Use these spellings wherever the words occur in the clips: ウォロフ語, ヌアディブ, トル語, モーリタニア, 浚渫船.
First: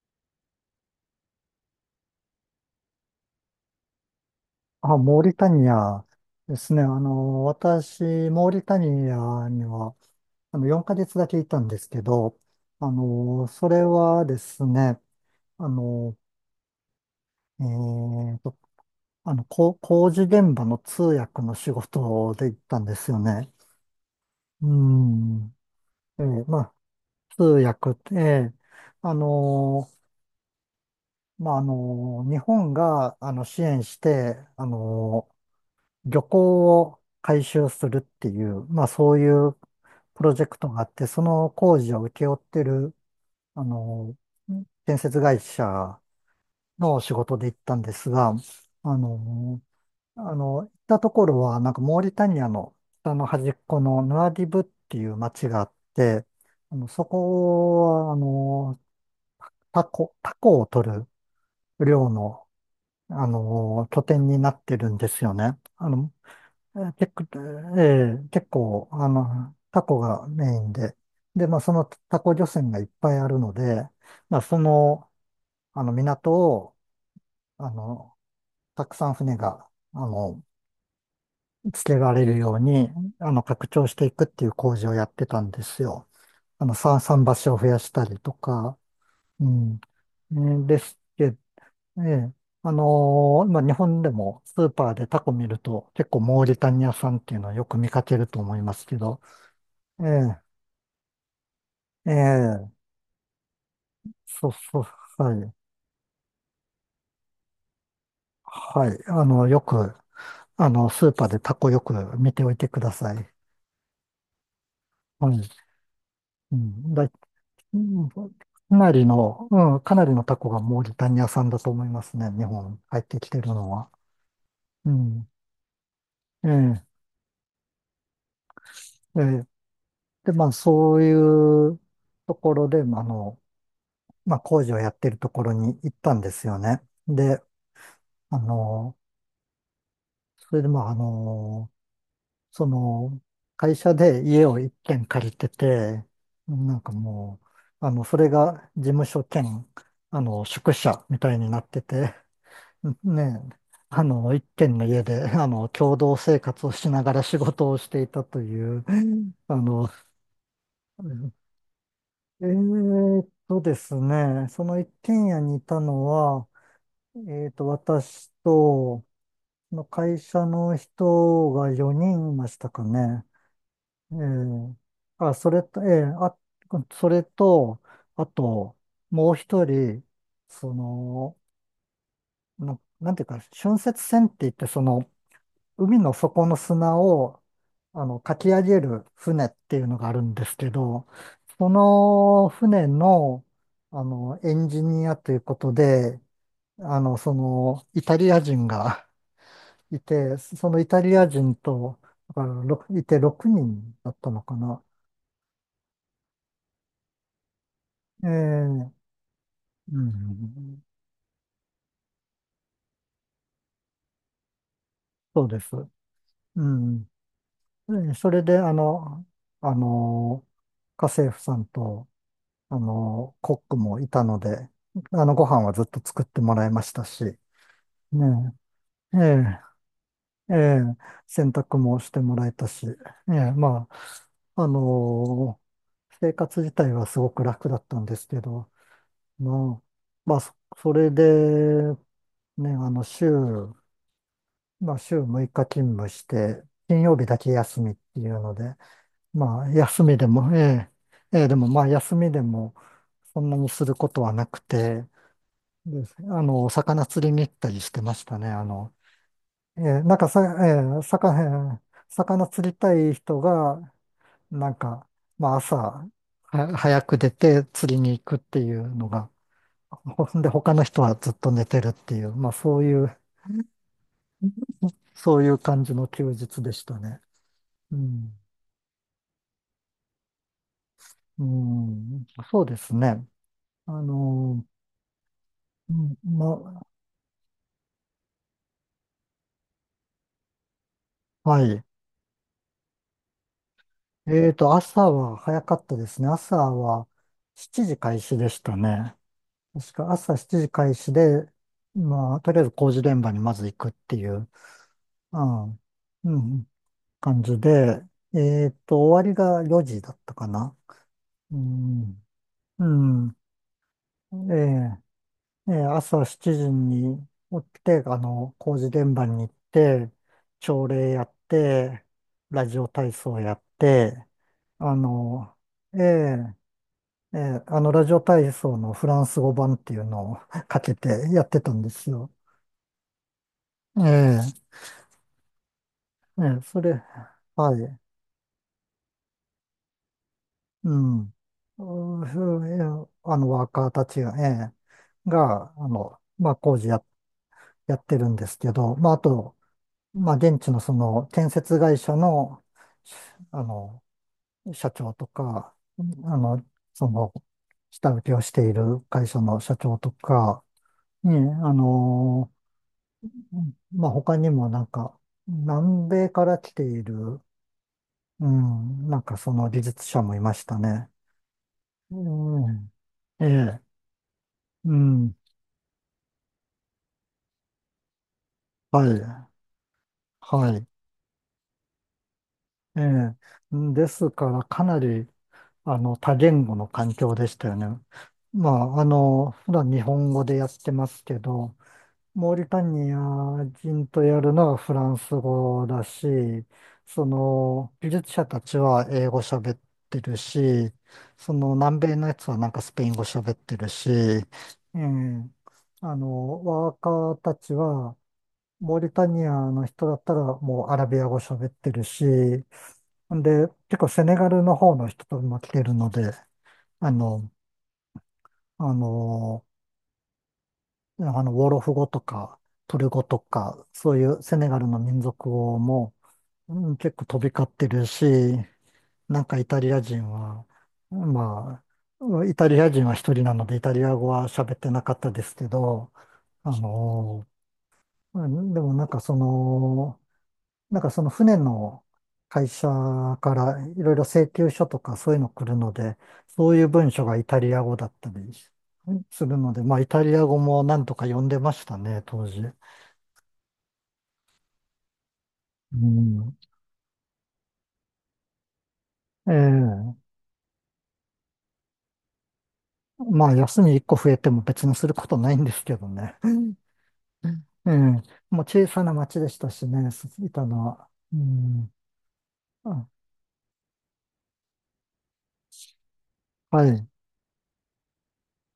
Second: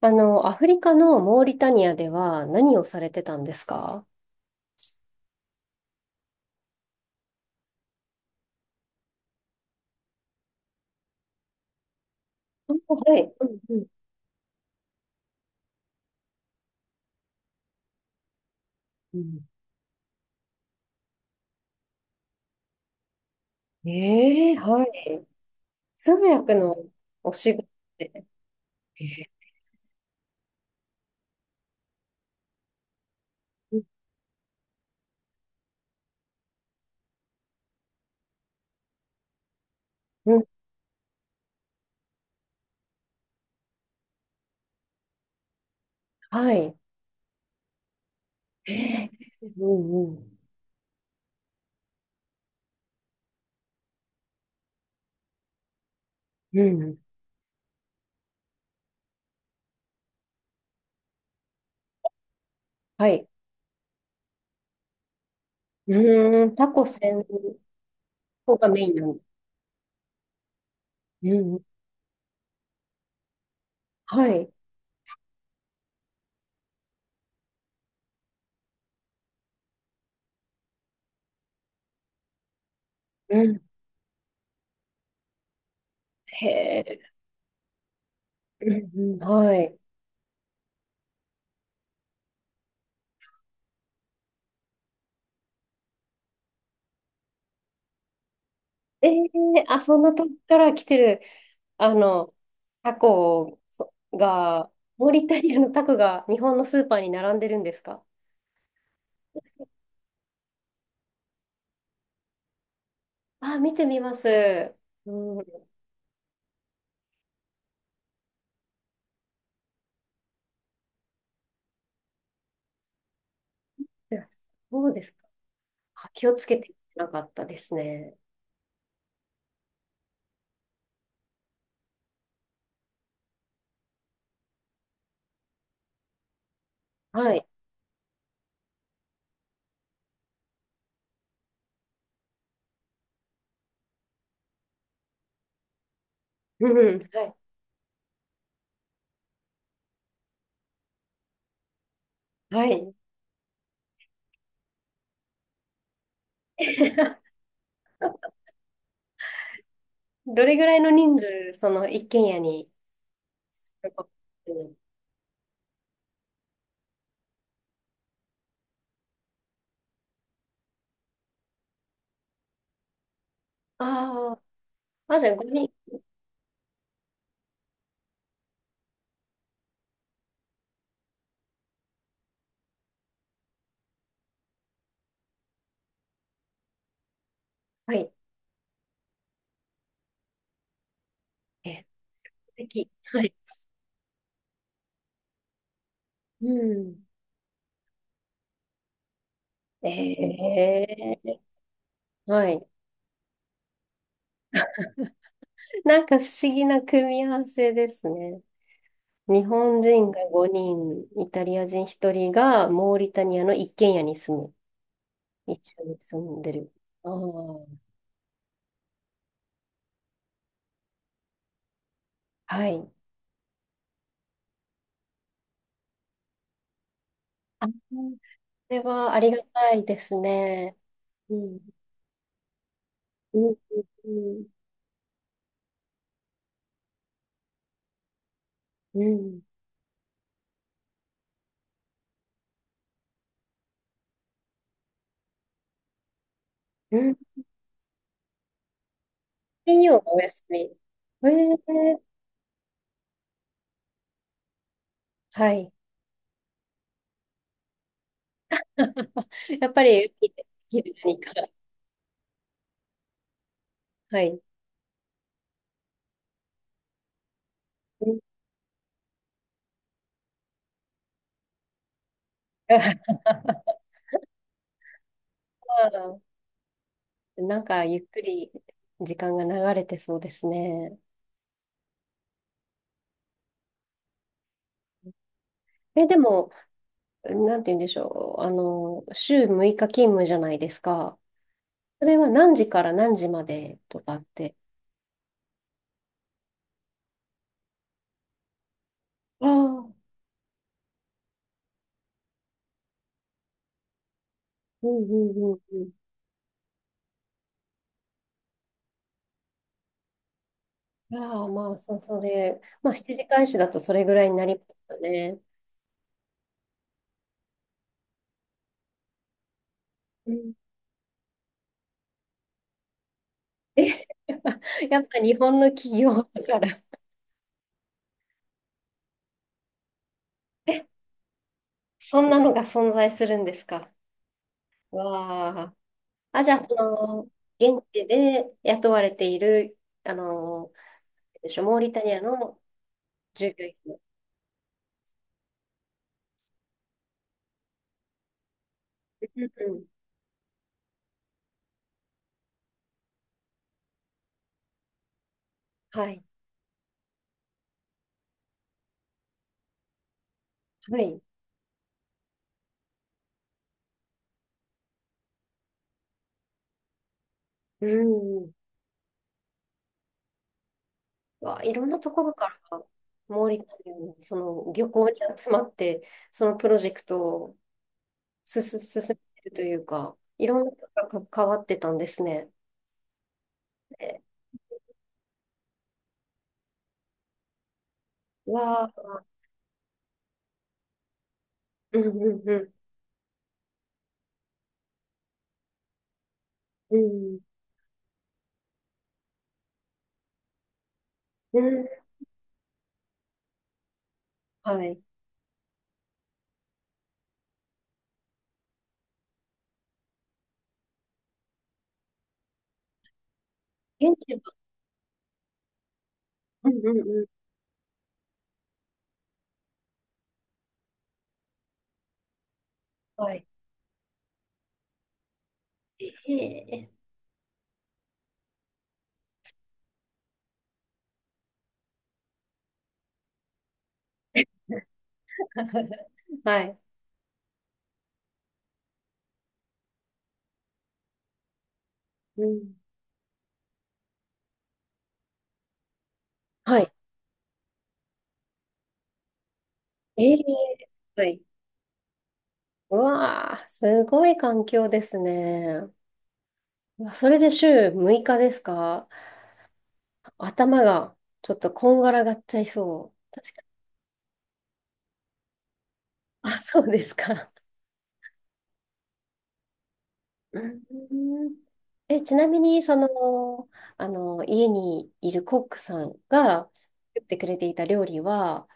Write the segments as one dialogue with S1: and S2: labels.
S1: アフリカのモーリタニアでは何をされてたんですか？
S2: あ、モーリタニアですね。私、モーリタニアには、4ヶ月だけいたんですけど、
S1: あ、はい。うん
S2: そ
S1: う
S2: れ
S1: ん。
S2: はですね、あの、えーと、
S1: うん、
S2: 工事現場の通訳の仕事で行ったんですよね。
S1: ええ、
S2: う
S1: はい。
S2: ん。
S1: 通
S2: えー
S1: 訳
S2: まあ、
S1: のお
S2: 通
S1: 仕事
S2: 訳っ
S1: で。
S2: て、
S1: え
S2: あの、日本が、支
S1: ー
S2: 援して、漁港を改修するっていう、まあそういうプ
S1: う
S2: ロ
S1: ん、
S2: ジェクトがあって、その工事を請け負ってる、あの、建設会社
S1: はい。
S2: の仕事で行ったんですが、
S1: え
S2: あ
S1: え。
S2: の、
S1: うんうん。
S2: 行ったところは、なんかモーリタニアの北の端っこのヌアディブっていう町があって、
S1: うん。
S2: そこは、タコ、タコを取る漁の、
S1: はい。
S2: 拠点になってるんですよね。あの、
S1: タコ
S2: えテ
S1: 専
S2: ッええ結
S1: 攻がメイ
S2: 構、
S1: ンなんです？
S2: タコがメインで、
S1: う
S2: で、
S1: んう
S2: まあ、
S1: ん。
S2: そのタコ漁船がいっぱいあるので、
S1: は
S2: まあ、
S1: い。
S2: その、港を、あの、たくさん船が、あの、つけられるように、
S1: うん。
S2: 拡張していくっていう工事をやってたんですよ。
S1: へえ。
S2: 桟橋を増やしたりと
S1: う
S2: か、
S1: んうん。
S2: う
S1: はい。
S2: ん。ねですけど、ええ日本でもスーパーでタコ見ると結構モーリタニア産っていうのはよく見かけると思いますけ
S1: え
S2: ど、
S1: え。あ、そん
S2: え
S1: なとこ
S2: え、
S1: から来てる。あ
S2: え
S1: の、
S2: え、
S1: タコそ
S2: そう
S1: が、
S2: そ
S1: モー
S2: う、
S1: リ
S2: は
S1: タ
S2: い。
S1: リアのタコが日本のスーパーに並んでるんですか？
S2: はい。あの、よく、あの、スーパーでタコよく見ておいてください。
S1: あ、見てみます。う
S2: はい。
S1: ん。
S2: うん、だい、うんかなりの、かなりのタコがモーリタニア産だと思いますね。日本入ってきてるのは。
S1: そ
S2: う
S1: うですか。
S2: ん。
S1: あ、気をつ
S2: え
S1: けて
S2: え、
S1: なかったですね。
S2: ええ。で、まあ、そういうところで、まあ、工事をやってるところに行ったんですよね。
S1: は
S2: で、
S1: い。
S2: あの、それで、まあ、あの、その、会社で家を一軒借りてて、
S1: うん。
S2: なんか
S1: はい。
S2: もう、あの、それが事務所兼、宿舎みたいになってて、
S1: はい。
S2: ねえ、一軒の家で、共同生活をしながら仕 事をしていたという、あの、
S1: どれぐらいの人数、その一軒家に？
S2: ですね、その一軒家にいたのは、え私と、その会社の人が4人いましたかね。
S1: あ
S2: ええ
S1: あー、あ、じゃあ
S2: それ
S1: 5人。
S2: と、それと、あと、もう一人、その、なんていうか、浚渫船って言って、その、海の底の砂を、
S1: はい。
S2: かき上げる船っていうのがあるんですけど、そ
S1: え、素
S2: の船
S1: 敵。はい。
S2: の、エンジニアということで、
S1: うん。
S2: イタリア人が いて、
S1: え
S2: そのイタリア
S1: え、
S2: 人と、だか
S1: は
S2: ら
S1: い。
S2: ろくいて6人だったのかな。
S1: なんか不思議な組み合わせですね。
S2: ええ、
S1: 日本
S2: う
S1: 人が5
S2: ん、
S1: 人、イタリア人1人がモーリタニアの一軒家に住む。
S2: そう
S1: 一
S2: です。
S1: 緒に住んで
S2: う
S1: る。
S2: ん。
S1: ああ、
S2: それで、あの、家政婦さんと、
S1: はい。
S2: コックもいたので、ご飯はずっと作ってもらいましたし、ね
S1: あ、それは
S2: え、
S1: ありが
S2: え
S1: たいです
S2: え、え
S1: ね。
S2: え、
S1: う
S2: 洗
S1: ん。
S2: 濯もしてもらえたし、え
S1: う
S2: え、
S1: ん。うん。
S2: あ、あの、生活自体はすごく楽だったんですけど、
S1: うん。
S2: まあ、それで、ね、あの、週、まあ、週6日勤務して、
S1: う
S2: 金
S1: ん。
S2: 曜日だけ休みっていうので、まあ、
S1: 金曜
S2: 休
S1: が
S2: み
S1: お
S2: で
S1: 休
S2: も、
S1: み。
S2: ええ、ええ、でもまあ、
S1: ー、
S2: 休みでも、そんなにすることはなくて、
S1: はい。
S2: で、魚釣りに行ったりしてましたね。あの、
S1: やっ
S2: え
S1: ぱ
S2: え、
S1: り、
S2: なんかさ、
S1: 昼
S2: ええ、
S1: 何か？
S2: 魚、ええ魚釣りたい人が、
S1: はい。
S2: なんか、まあ、朝は早く出て釣り
S1: う
S2: に
S1: ん。
S2: 行くっていうのが、で、他の人はずっと寝てるっていう、
S1: あ
S2: そういう感じの休
S1: ー、
S2: 日でしたね。
S1: なんか、
S2: う
S1: ゆっく
S2: ん、
S1: り時間が流れてそうですね。
S2: うん、そうですね。あの、う
S1: え、で
S2: ん
S1: も、
S2: ま、
S1: なんて言うんでしょう。週6日勤務じゃないですか？
S2: はい。
S1: それは何時から何時までとかっ
S2: えー
S1: て？
S2: と、朝は早かったですね。朝は7時開始でしたね。
S1: ああ、う
S2: 確
S1: ん
S2: か朝7時開始で、まあ、とりあえず工事現場にまず行くっていう、
S1: う
S2: う
S1: んう
S2: ん、
S1: ん
S2: うん、感じで、えーと、終わりが4時だったかな。
S1: うん。ああ、
S2: う
S1: まあ、そ、そ
S2: ん、
S1: れ、
S2: う
S1: まあ、7時
S2: ん、
S1: 開始だとそれぐらい
S2: え
S1: に
S2: え
S1: なります
S2: ね
S1: よね。
S2: えー朝7時に起きて、工事現場に行って、
S1: うん。
S2: 朝礼やって、ラジオ体操やっ
S1: え、
S2: て、
S1: やっぱ
S2: あ
S1: やっぱ日
S2: の、
S1: 本の
S2: え
S1: 企業だ
S2: え
S1: から、
S2: ラジオ体操のフランス語版っていうのを か
S1: え、
S2: けてやってたんです
S1: そん
S2: よ。
S1: なのが存在するんですか？
S2: ええ
S1: わあ。あ、じゃあ、そ
S2: それ、
S1: の、
S2: は
S1: 現
S2: い、
S1: 地で雇われている、あの、
S2: うん。
S1: でしょ、モーリタニア
S2: う
S1: の
S2: ーええあの、
S1: 従業
S2: ワー
S1: 員
S2: カー
S1: の。
S2: たちが、まあ、工事や、やってるんですけど、まあ、あ
S1: うん
S2: と、
S1: うん。
S2: まあ、現地のその建設会社の、あの、社長とか、
S1: はい。
S2: あの、その、下請けをしている会社の社長とか、
S1: はい。
S2: ね、あの、まあ、他にもなんか、南米から来ている、
S1: うん。
S2: う
S1: う
S2: ん、なんかその技術者もいましたね。
S1: わ、いろんなところか
S2: う
S1: ら、
S2: ん、
S1: モ
S2: え
S1: ーリタ
S2: え、
S1: ニアのその漁
S2: う
S1: 港に
S2: ん、
S1: 集まって、そのプロジェクトをすす進
S2: はい、
S1: めてるというか、いろんな
S2: は
S1: 人
S2: い、
S1: が関わってたんですね。
S2: ええ、で
S1: で、
S2: すからかなり、多言語の環境でしたよね。
S1: う
S2: ま
S1: わあ、
S2: あ、普段日本語でやってますけど、
S1: うんうん
S2: モ
S1: う
S2: ーリ
S1: ん、
S2: タニア人とやるのはフランス語だし、
S1: う
S2: そ
S1: ん、
S2: の、技術者たちは英語喋ってるし、そ
S1: う
S2: の、
S1: ん、
S2: 南米のやつはなんかスペイン語喋ってるし、
S1: はい。
S2: えワーカーたちはモーリタニアの人だったらもうアラビア語喋ってるし、んで、結構
S1: 現
S2: セ
S1: 地
S2: ネ
S1: は、
S2: ガルの方の人とも来てるので、
S1: うんうん
S2: あ
S1: うん、
S2: の、あの、あの、ウォロフ語とか、トル語
S1: は
S2: と
S1: い。
S2: か、そういうセネガルの民族語も、
S1: え
S2: う
S1: え。
S2: ん、結構飛び交ってるし、なんかイタリア人は、まあ、イタリア人は一人なのでイタリア語は喋ってなかったですけど、
S1: は
S2: あ
S1: い。
S2: の、うんでもなんかその、なんかその船の
S1: う
S2: 会
S1: ん、
S2: 社からいろいろ請求書とかそういうの来るので、そう
S1: は
S2: いう
S1: い。
S2: 文書がイタリア語だったりするので、まあイタ
S1: え
S2: リ
S1: え、
S2: ア語もなんと
S1: は
S2: か
S1: い。
S2: 読んでましたね、当時。
S1: うわあ、すごい環境ですね。
S2: うん。
S1: うわ、それで週6日ですか？
S2: ええ。
S1: 頭がちょっとこんがらがっちゃいそう。
S2: ま
S1: 確
S2: あ
S1: か
S2: 休み1個増えても別にすることないんですけどね。
S1: に。あ、そうですか。
S2: ええ。もう小さな町でしたしね、い
S1: う
S2: たのは。う
S1: ん。
S2: ん。
S1: え、ちなみに、
S2: あ、
S1: 家にいるコックさんが
S2: はい。
S1: 作ってくれていた料理は、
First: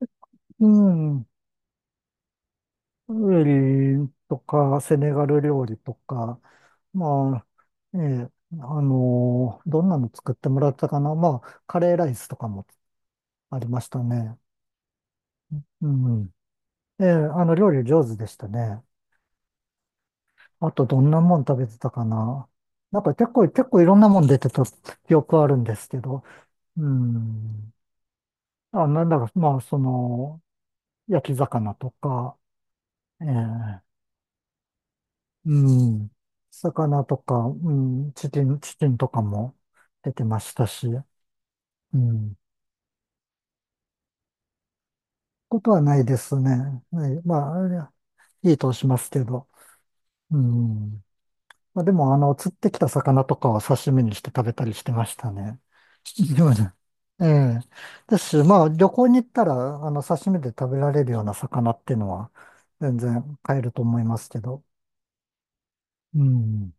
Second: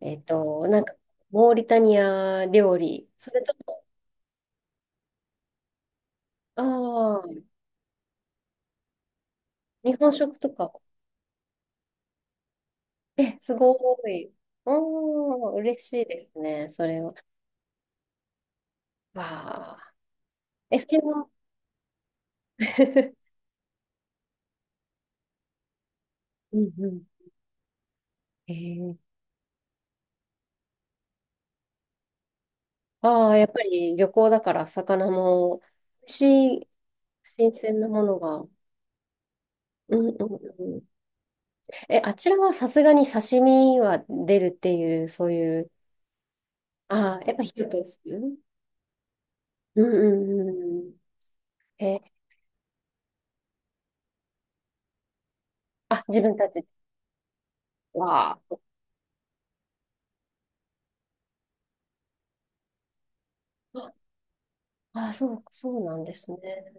S2: う
S1: なんか、
S2: ん。
S1: モーリタニア料理、そ
S2: ウ
S1: れとも、
S2: ェリとか、セネガル料理とか、
S1: あ
S2: ま
S1: あ、
S2: あ、ええ、あのどん
S1: 日
S2: なの
S1: 本
S2: 作っ
S1: 食
S2: て
S1: と
S2: もら
S1: か？
S2: ったかな。まあ、カレーライスとかも
S1: え、す
S2: あり
S1: ご
S2: ました
S1: い。
S2: ね。
S1: おー、嬉
S2: う
S1: しいで
S2: ん。
S1: すね、それ
S2: ええ、
S1: は。
S2: 料理上手でしたね。
S1: わあ。
S2: あ
S1: え、
S2: と、
S1: それ
S2: どんな
S1: は、
S2: もん食べてたかな。結構いろんなもん出てた記憶あるんですけど。
S1: うんう
S2: う
S1: ん。
S2: ん。
S1: え
S2: あ、
S1: ー
S2: なんだか、まあ、その、焼き魚とか、え
S1: ああ、やっぱ
S2: え、
S1: り漁港だから魚
S2: う
S1: も美
S2: ん。
S1: 味しい
S2: 魚とか、
S1: 新
S2: う
S1: 鮮なも
S2: ん、
S1: のが。う
S2: チキンとかも
S1: んう
S2: 出
S1: ん
S2: てました
S1: うん。
S2: し。
S1: え、
S2: う
S1: あちら
S2: ん。
S1: はさすがに刺身は出るっていう、そうい
S2: こ
S1: う。
S2: とはないですね。は
S1: あ
S2: い。
S1: あ、やっ
S2: ま
S1: ぱ
S2: あ、
S1: 火を
S2: あ
S1: 通す。うん
S2: れいいとしますけど。
S1: うん
S2: う
S1: うんうん。
S2: ん。まあ、で
S1: え、
S2: も、釣ってきた魚とかは刺身にして食べたりしてましたね。
S1: あ、自分
S2: で
S1: た
S2: も
S1: ち？
S2: ねええ。で
S1: わ
S2: すし、まあ、旅行に行ったら、刺身で食べられるような魚っていうのは、全然買えると思
S1: あ。
S2: いますけど。
S1: ああ、そう、そうなんで
S2: う
S1: すね。
S2: ん。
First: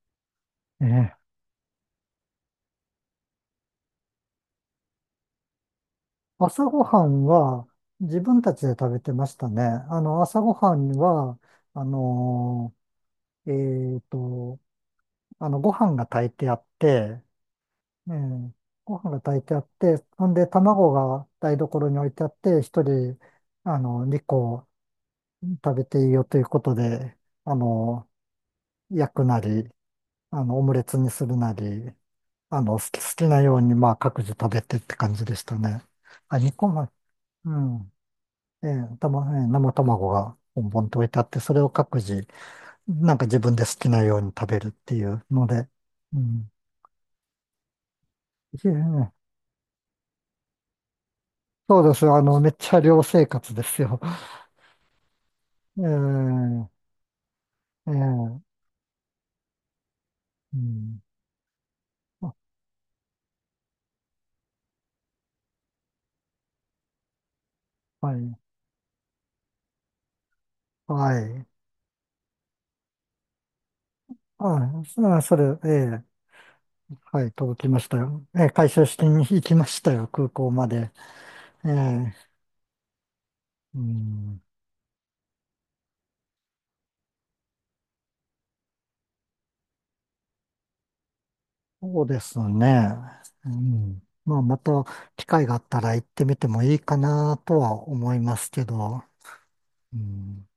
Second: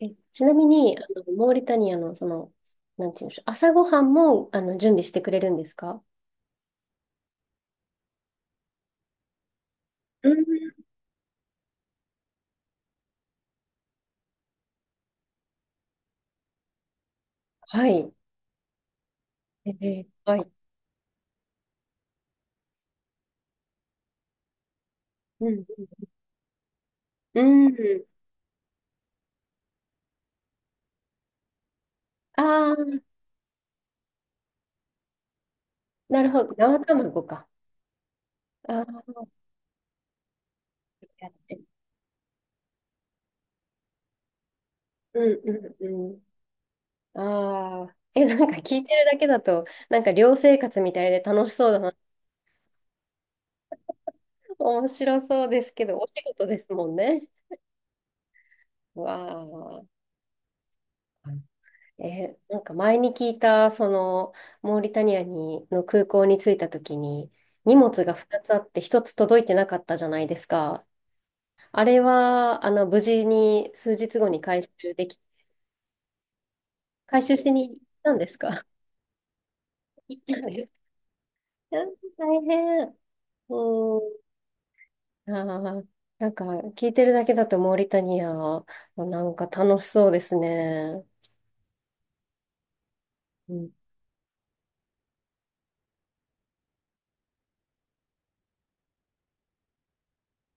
S1: え、ちなみ
S2: え
S1: に、
S2: え。
S1: モーリタニアの、なんていうんでしょう、朝ごはんも、準備してくれるんですか？
S2: 朝ごはんは、自分たちで食べてましたね。あの、
S1: う
S2: 朝ご
S1: ん。
S2: はんは、あのーえっと、ご飯が炊いてあって、
S1: はい。
S2: ええ、ご飯が炊いてあって、ほん
S1: は
S2: で
S1: い。
S2: 卵が台所に置いてあって、一人、2個
S1: うん。
S2: 食べていいよということで、
S1: う
S2: あ
S1: ん。
S2: の、焼くなり、オムレツにするなり、
S1: ああ、
S2: 好きなように、まあ、各自食べてって感じでしたね。
S1: なる
S2: あ、
S1: ほ
S2: 2
S1: ど。
S2: 個
S1: 生
S2: も、
S1: 卵か。
S2: うん。え
S1: あ
S2: え、た
S1: あ、
S2: ま、ええ生卵がボンボンと置いてあ
S1: や
S2: っ
S1: っ
S2: て、そ
S1: て。
S2: れを各自、なんか自分で好きなように食べるってい
S1: う
S2: う
S1: ん
S2: ので、
S1: うんう
S2: う
S1: ん。
S2: ん。
S1: ああ。え、なんか
S2: い
S1: 聞いてるだけ
S2: え
S1: だと、なんか寮生活みたいで楽しそうだ
S2: そうで
S1: な。
S2: す。めっちゃ寮生活ですよ。
S1: 面白そうです
S2: え
S1: けど、お仕事
S2: え、
S1: ですもんね。
S2: ええ、
S1: わあ。
S2: うん。あ、
S1: え、なんか前に聞いた、モーリタニアに、の空港に着いた時に、荷物が
S2: はい、
S1: 2つあって1つ届いてなかったじゃないですか。
S2: はい。
S1: あれは、無事に数日後に回
S2: あ、
S1: 収でき、
S2: そそれ、ええ、
S1: 回
S2: はい、
S1: 収し
S2: 届き
S1: に行
S2: ま
S1: っ
S2: した
S1: たんで
S2: よ。
S1: す
S2: ええ、
S1: か？
S2: 回収しに行きましたよ、
S1: 行っ
S2: 空
S1: たん
S2: 港
S1: で
S2: ま
S1: す。
S2: で。え
S1: うん、
S2: え、
S1: 大変。
S2: う
S1: う
S2: ん。
S1: ん。ああ、なんか聞いてるだけだとモーリタニア、なんか楽しそうですね。
S2: そうですね。う
S1: うん。
S2: ん。まあ、また機会があったら行ってみてもいいかなとは思いますけど。うん